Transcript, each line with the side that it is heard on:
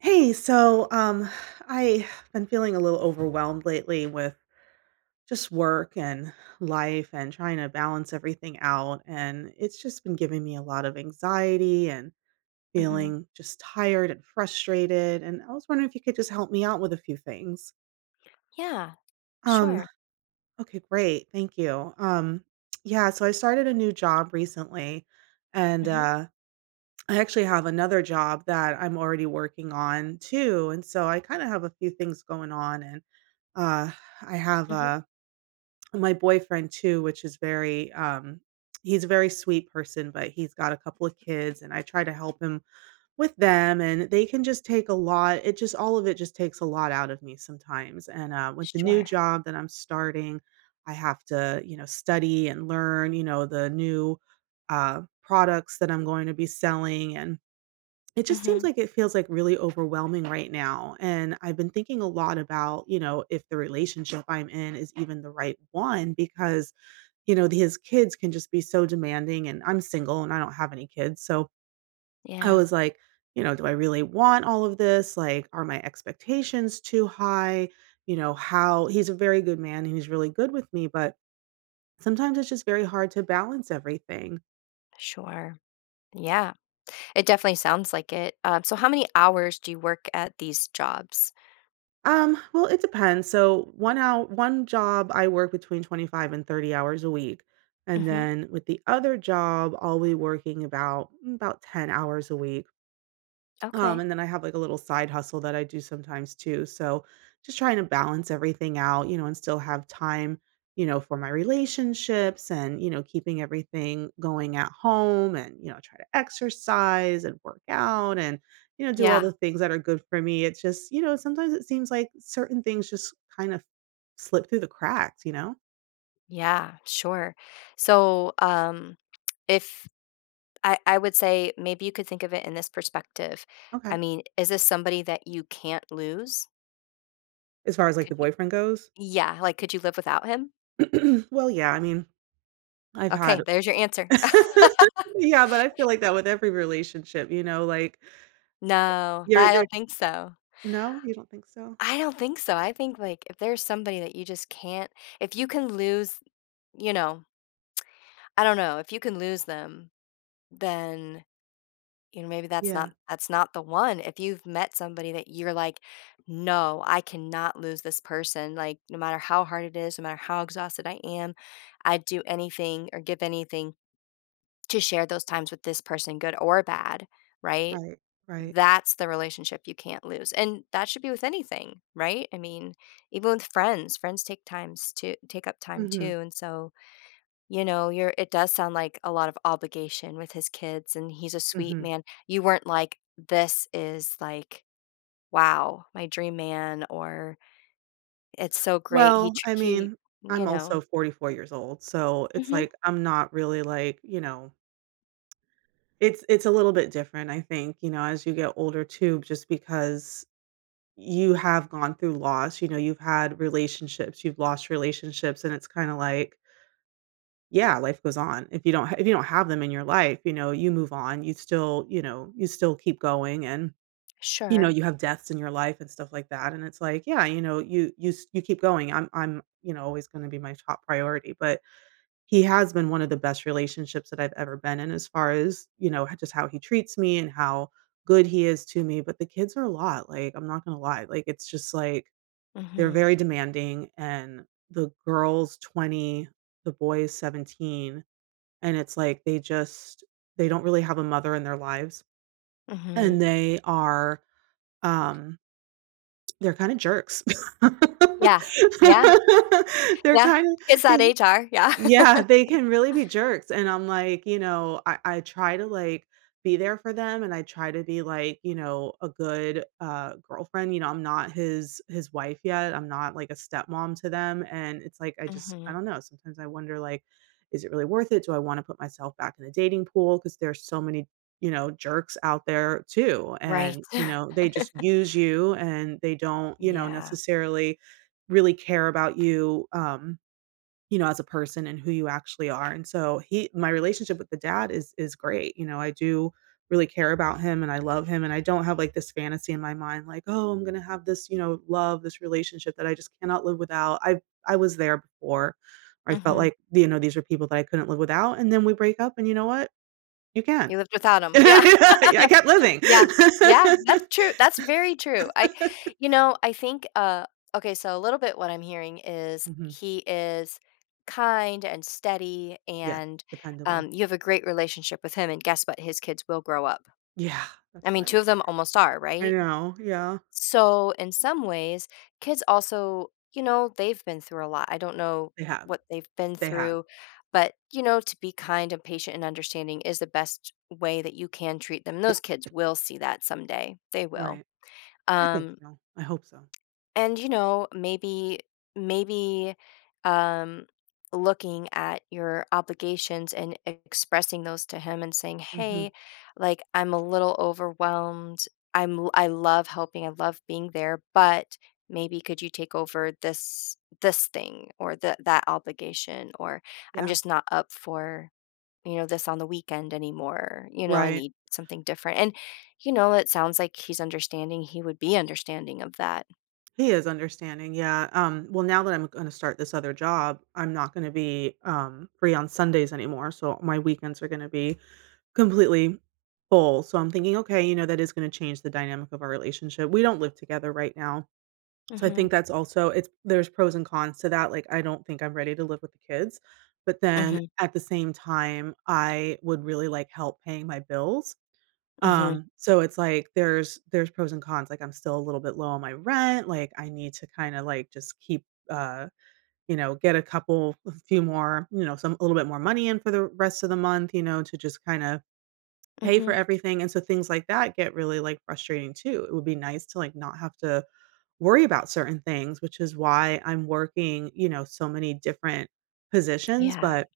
right: Hey, so I've been feeling a little overwhelmed lately with just work and life and trying to balance everything out. And it's just been giving me a lot of anxiety and
left: Mhm.
right: feeling just tired and frustrated. And I was wondering if you could just help me out with a few things.
left: Yeah.
right: Um,
left: Sure.
right: okay, great. Thank you. Yeah, so I started a new job recently and
left: Mhm,
right: uh I actually have another job that I'm already working on too. And so I kind of have a few things going on and Uh, I have,
left: mhm.
right: my boyfriend too, which is very, he's a very sweet person, but he's got a couple of kids, and I try to help him with them, and they can just take a lot it just all of it just takes a lot out of me sometimes, and, with the new
left: Sure.
right: job that I'm starting, I have to, you know, study and learn, you know, the new, products that I'm going to be selling and it just seems
left: Mhm.
right: like it feels, like, really overwhelming right now, and I've been thinking a lot about, you know, if the relationship I'm in is even the right one because, you know, his kids can just be so demanding, and I'm single, and I don't have any kids, so I
left: Yeah.
right: was like, you know, "Do I really want all of this?" Like, "Are my expectations too high?" You know, how he's a very good man, and he's really good with me, but sometimes it's just very hard to balance everything.
left: Sure. Yeah. It definitely sounds like it. So how many hours do you work at these jobs?
right: Well, it depends. So one hour, one job, I work between 25 and 30 hours a week. And
left: Mhm.
right: then with the other job, I'll be working about about 10 hours a week.
left: Okay.
right: And then I have like a little side hustle that I do sometimes too. So just trying to balance everything out, you know, and still have time, you know, for my relationships and, you know, keeping everything going at home and, you know, try to exercise and work out and, you know, do all
left: Yeah.
right: the things that are good for me. It's just, you know, sometimes it seems like certain things just kind of slip through the cracks, you know?
left: Yeah. Sure. So, if I I would say maybe you could think of it in this perspective. I
right: Okay.
left: mean, is this somebody that you can't lose?
right: As far as like
left: Could
right: the
left: you
right: boyfriend goes,
left: Yeah, like, could you live without him?
right: well, yeah, I mean, I've
left: Okay,
right: had
left: there's your answer.
right: Yeah, but I feel like that with every relationship, you know, like,
left: No,
right: you're
left: I
right: there.
left: don't think so.
right: No? You don't think so?
left: I don't think so. I think, like, if there's somebody that you just can't, if you can lose, you know, I don't know, if you can lose them, then, you know, maybe that's not
right: Yeah.
left: that's not the one. If you've met somebody that you're like, "No, I cannot lose this person," like, no matter how hard it is, no matter how exhausted I am, I'd do anything or give anything to share those times with this person, good or bad, right?
right: Right. Right.
left: That's the relationship you can't lose, and that should be with anything, right? I mean, even with friends, friends take times to take up time
right: Mhm.
left: too, and so, you know, you're it does sound like a lot of obligation with his kids, and he's a sweet
right: Mhm.
left: man. You weren't like, "This is, like, wow, my dream man," or, "It's so great, he
right: Well,
left: tr
right: I
left: he"
right: mean,
left: you
right: I'm
left: know?
right: also 44 years old, so it's
left: Mhm.
right: like, I'm not really, like, you know it's a little bit different, I think, you know, as you get older too, just because you have gone through loss, you know, you've had relationships, you've lost relationships, and it's kinda like yeah, life goes on. If you don't have them in your life, you know, you move on. You still you know, you still keep going and, you know,
left: Sure.
right: you have deaths in your life and stuff like that, and it's like, yeah, you know, you s you keep going. I'm, you know, always gonna be my top priority, but he has been one of the best relationships that I've ever been in as far as, you know, just how he treats me and how good he is to me, but the kids are a lot, like, I'm not gonna lie. Like, it's just like they're
left: Mhm.
right: very demanding, and the girl's 20, the boys 17. And it's like they just they don't really have a mother in their lives, and
left: Mhm.
right: they are, um, they're kinda jerks.
left: Yeah. Yeah,
right: They're
left: yeah.
right: kinda
left: Kids that
right: they
left: age are, yeah.
right: yeah, they can really be jerks, and I'm like, you know, I try to, like, be there for them, and I try to be, like, you know, a good, girlfriend, you know, I'm not his wife yet, I'm not, like, a stepmom to them, and it's like, I just I
left: Mhm.
right: don't know, sometimes I wonder, like, is it really worth it? Do I wanna put myself back in the dating pool because there's so many, you know, jerks out there too,
left: Right.
right: and, you know, they just use you, and they don't, you know,
left: Yeah.
right: necessarily really care about you, you know, as a person and who you actually are. And so he my relationship with the dad is great. You know, I do really care about him and I love him and I don't have like this fantasy in my mind like, "Oh, I'm going to have this, you know, love, this relationship that I just cannot live without." I was there before. I felt
left: Mhm.
right: like, you know, these are people that I couldn't live without and then we break up and you know what? You can.
left: You lived without him. Yeah.
right: I kept living.
left: Yeah. Yeah, that's true, that's very true. I think, okay, so a little bit what I'm hearing is
right: Mhm.
left: he is kind and steady
right: Yes,
left: and,
right: dependable.
left: you have a great relationship with him, and guess what? His kids will grow up.
right: Yeah,
left: I
right: that's what
left: mean, 2 of them almost are,
right: I
left: right?
right: know, yeah.
left: So, in some ways, kids also, they've been through a lot. I don't know
right: They have.
left: what they've been
right: They have.
left: through, but, to be kind and patient and understanding is the best way that you can treat them. Those kids will see that someday. They will.
right: Right. I think
left: Um,
right: so. I hope so.
left: and, maybe, um, looking at your obligations and expressing those to him and saying,
right: Mhm.
left: "Hey, like, I'm a little overwhelmed. I love helping, I love being there, but maybe could you take over this thing or that obligation?" Or, "I'm
right: Yeah.
left: just not up for, this on the weekend anymore. You know, I
right: Right.
left: need something different." And, it sounds like he's understanding. He would be understanding of that.
right: He is understanding, yeah, well, now that I'm gonna start this other job, I'm not gonna be, free on Sundays anymore, so my weekends are gonna be completely full, so I'm thinking, "Okay, you know, that is gonna change the dynamic of our relationship." We don't live together right now, so I
left: Mhm.
right: think that's also it's there's pros and cons to that, like, I don't think I'm ready to live with the kids, but then
left: Mhm,
right: at the same time, I would really like help paying my bills.
left: mhm,
right: So it's like there's pros and cons, like, I'm still a little bit low on my rent, like, I need to kinda, like, just keep, uh, you know, get a couple a few more, you know, some a little bit more money in for the rest of the month, you know, to just kinda pay for
left: mhm.
right: everything, and so things like that get really, like, frustrating too. It would be nice to, like, not have to worry about certain things, which is why I'm working, you know, so many different positions,
left: Yeah,
right: but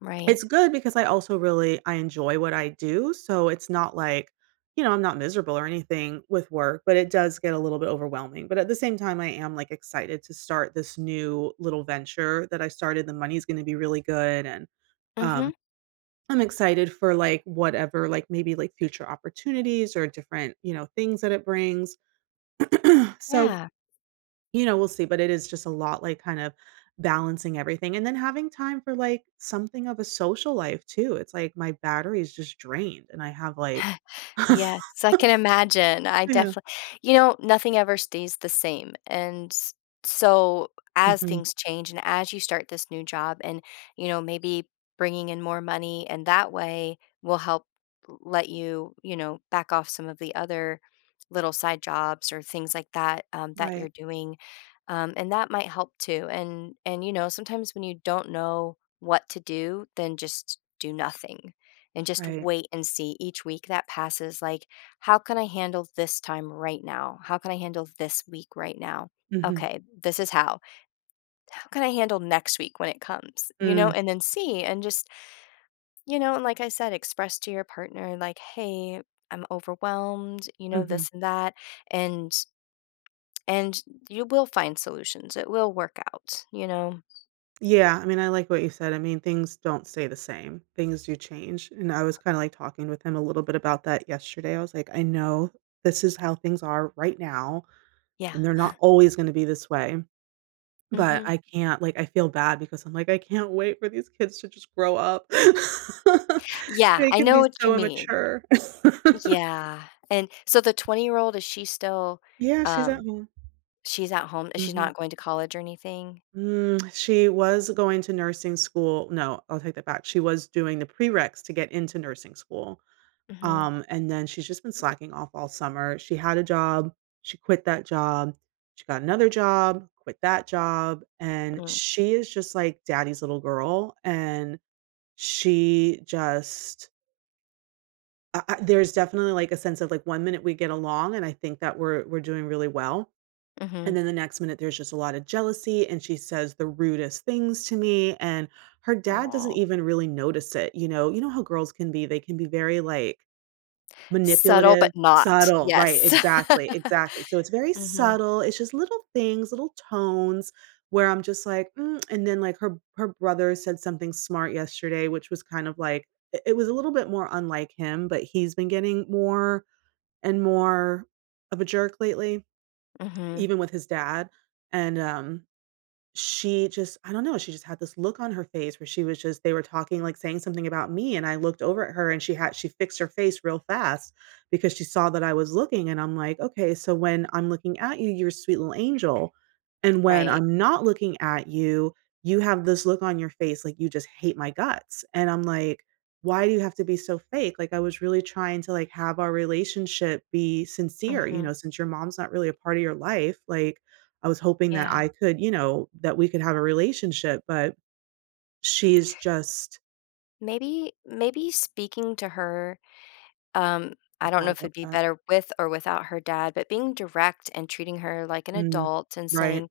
left: right.
right: it's good because I also really I enjoy what I do, so it's not like, you know, I'm not miserable or anything with work, but it does get a little bit overwhelming, but at the same time, I am, like, excited to start this new little venture that I started, the money's gonna be really good, and,
left: Mhm,
right: um, I'm excited for, like, whatever, like, maybe, like, future opportunities or different, you know, things that it brings. So
left: yeah.
right: you know, we'll see, but it is just a lot, like, kind of balancing everything, and then having time for, like, something of a social life too. It's like my battery is just drained, and I have, like
left: Yes, I can imagine. I
right: Yeah.
left: definitely You know, nothing ever stays the same, and so as
right: Mhm.
left: things change and as you start this new job and, maybe bringing in more money and that way will help let you, back off some of the other little side jobs or things like that, that you're
right: Right,
left: doing, and that might help too, and sometimes when you don't know what to do, then just do nothing and just
right: right.
left: wait and see each week that passes, like, how can I handle this time right now? How can I handle this week right now?
right: Mhm.
left: Okay, this is how can I handle next week when it comes, you know?
right: Mm,
left: And then see and just, and like I said, express to your partner, like, "Hey, I'm overwhelmed, you know,
right: mhm.
left: this and that." And and you will find solutions, it will work out, you know.
right: Yeah, I mean, I like what you said. I mean, things don't stay the same. Things do change, and I was kinda, like, talking with him a little bit about that yesterday. I was like, "I know this is how things are right now,
left: Yeah.
right: and they're not always gonna be this way." But
left: Hmm.
right: I can't, like, I feel bad because I'm like, "I can't wait for these kids to just grow up."
left: Yeah,
right: They
left: I
right: can
left: know
right: be
left: what you
right: so
left: mean.
right: immature.
left: Yeah. And so the 20-year old, is she still
right: Yeah, she's at
left: um
right: home.
left: She's at home, she's
right: Mhm.
left: not going to college or anything?
right: Mm, she was going to nursing school no, I'll take that back. She was doing the prereqs to get into nursing school,
left: Mhm,
right: and then she's just been slacking off all summer. She had a job, she quit that job, she got another job, quit that job, and
left: mm,
right: she is just like daddy's little girl, and she just I there's definitely, like, a sense of, like, one minute we get along, and I think that we're doing really well, and
left: mhm.
right: then the next minute, there's just a lot of jealousy, and she says the rudest things to me, and her dad doesn't
left: Aw.
right: even really notice it, you know? You know how girls can be, they can be very, like
left: Subtle, but
right: manipulative,
left: not.
right: subtle, right,
left: Yes.
right: exactly, exactly. So it's very
left: Mhm,
right: subtle, it's just little things, little tones where I'm just like, "Mm," and then, like, her brother said something smart yesterday, which was kind of like it was a little bit more unlike him, but he's been getting more and more of a jerk lately,
left: mhm.
right: even with his dad, and, she just I don't know, she just had this look on her face where she was just they were talking, like, saying something about me, and I looked over at her, and she had she fixed her face real fast because she saw that I was looking, and I'm like, "Okay, so when I'm looking at you, you're a sweet little angel, and when
left: Right.
right: I'm not looking at you, you have this look on your face like you just hate my guts," and I'm like, "Why do you have to be so fake?" Like, I was really trying to, like, have our relationship be sincere, you
left: Mhm.
right: know, since your mom's not really a part of your life, like, I was hoping that
left: Yeah.
right: I could, you know, that we could have a relationship, but she's just
left: Maybe speaking to her, um,
right: I
left: I don't know
right: thought
left: if it'd
right: about
left: be
right: that.
left: better with or without her dad, but being direct and treating her like an
right: Mm,
left: adult and
right: right.
left: saying,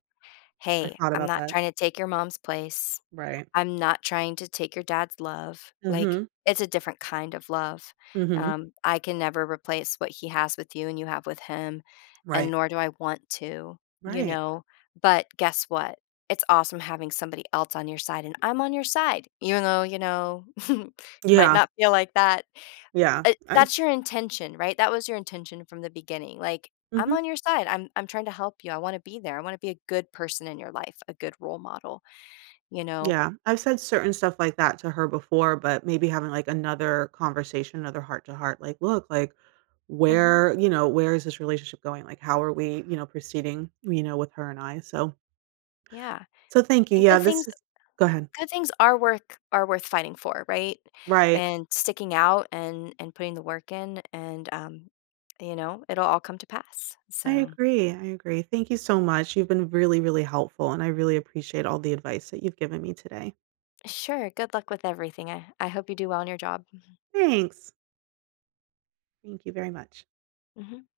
right: I
left: "Hey,
right: thought
left: I'm
right: about
left: not
right: that.
left: trying to take your mom's place."
right: Right.
left: I'm not trying to take your dad's love,
right: mm
left: like,
right: Mhm.
left: it's a different kind of love.
right: mm Mhm.
left: I can never replace what he has with you and you have with him, and
right: Right.
left: nor do I want to, you
right: Right.
left: know? But guess what? It's awesome having somebody else on your side, and I'm on your side, even though, it might
right: Yeah.
left: not feel like that.
right: Yeah.
left: Uh,
right: I
left: that's your intention, right? That was your intention from the beginning, like, "I'm
right: mhm.
left: on your side. I'm trying to help you. I wanna be there. I wanna be a good person in your life, a good role model," you know?
right: Yeah. I've said certain stuff like that to her before, but maybe having, like, another conversation, another heart to heart, like, "Look, like,
left: Mhm.
right: where you know, where is this relationship going? Like, how are we, you know, proceeding, you know, with her and I?" So
left: Yeah.
right: so thank you.
left: And
right: Yeah,
left: good things
right: this is Go ahead.
left: good things are worth fighting for, right?
right: Right.
left: And sticking out and putting the work in and, it'll all come to pass.
right: I
left: So,
right: agree, I agree. Thank you so much. You've been really, really helpful, and I really appreciate all the advice that you've given me today.
left: sure, good luck with everything. I hope you do well in your job.
right: Thanks. Thank you very much.
left: Mhm.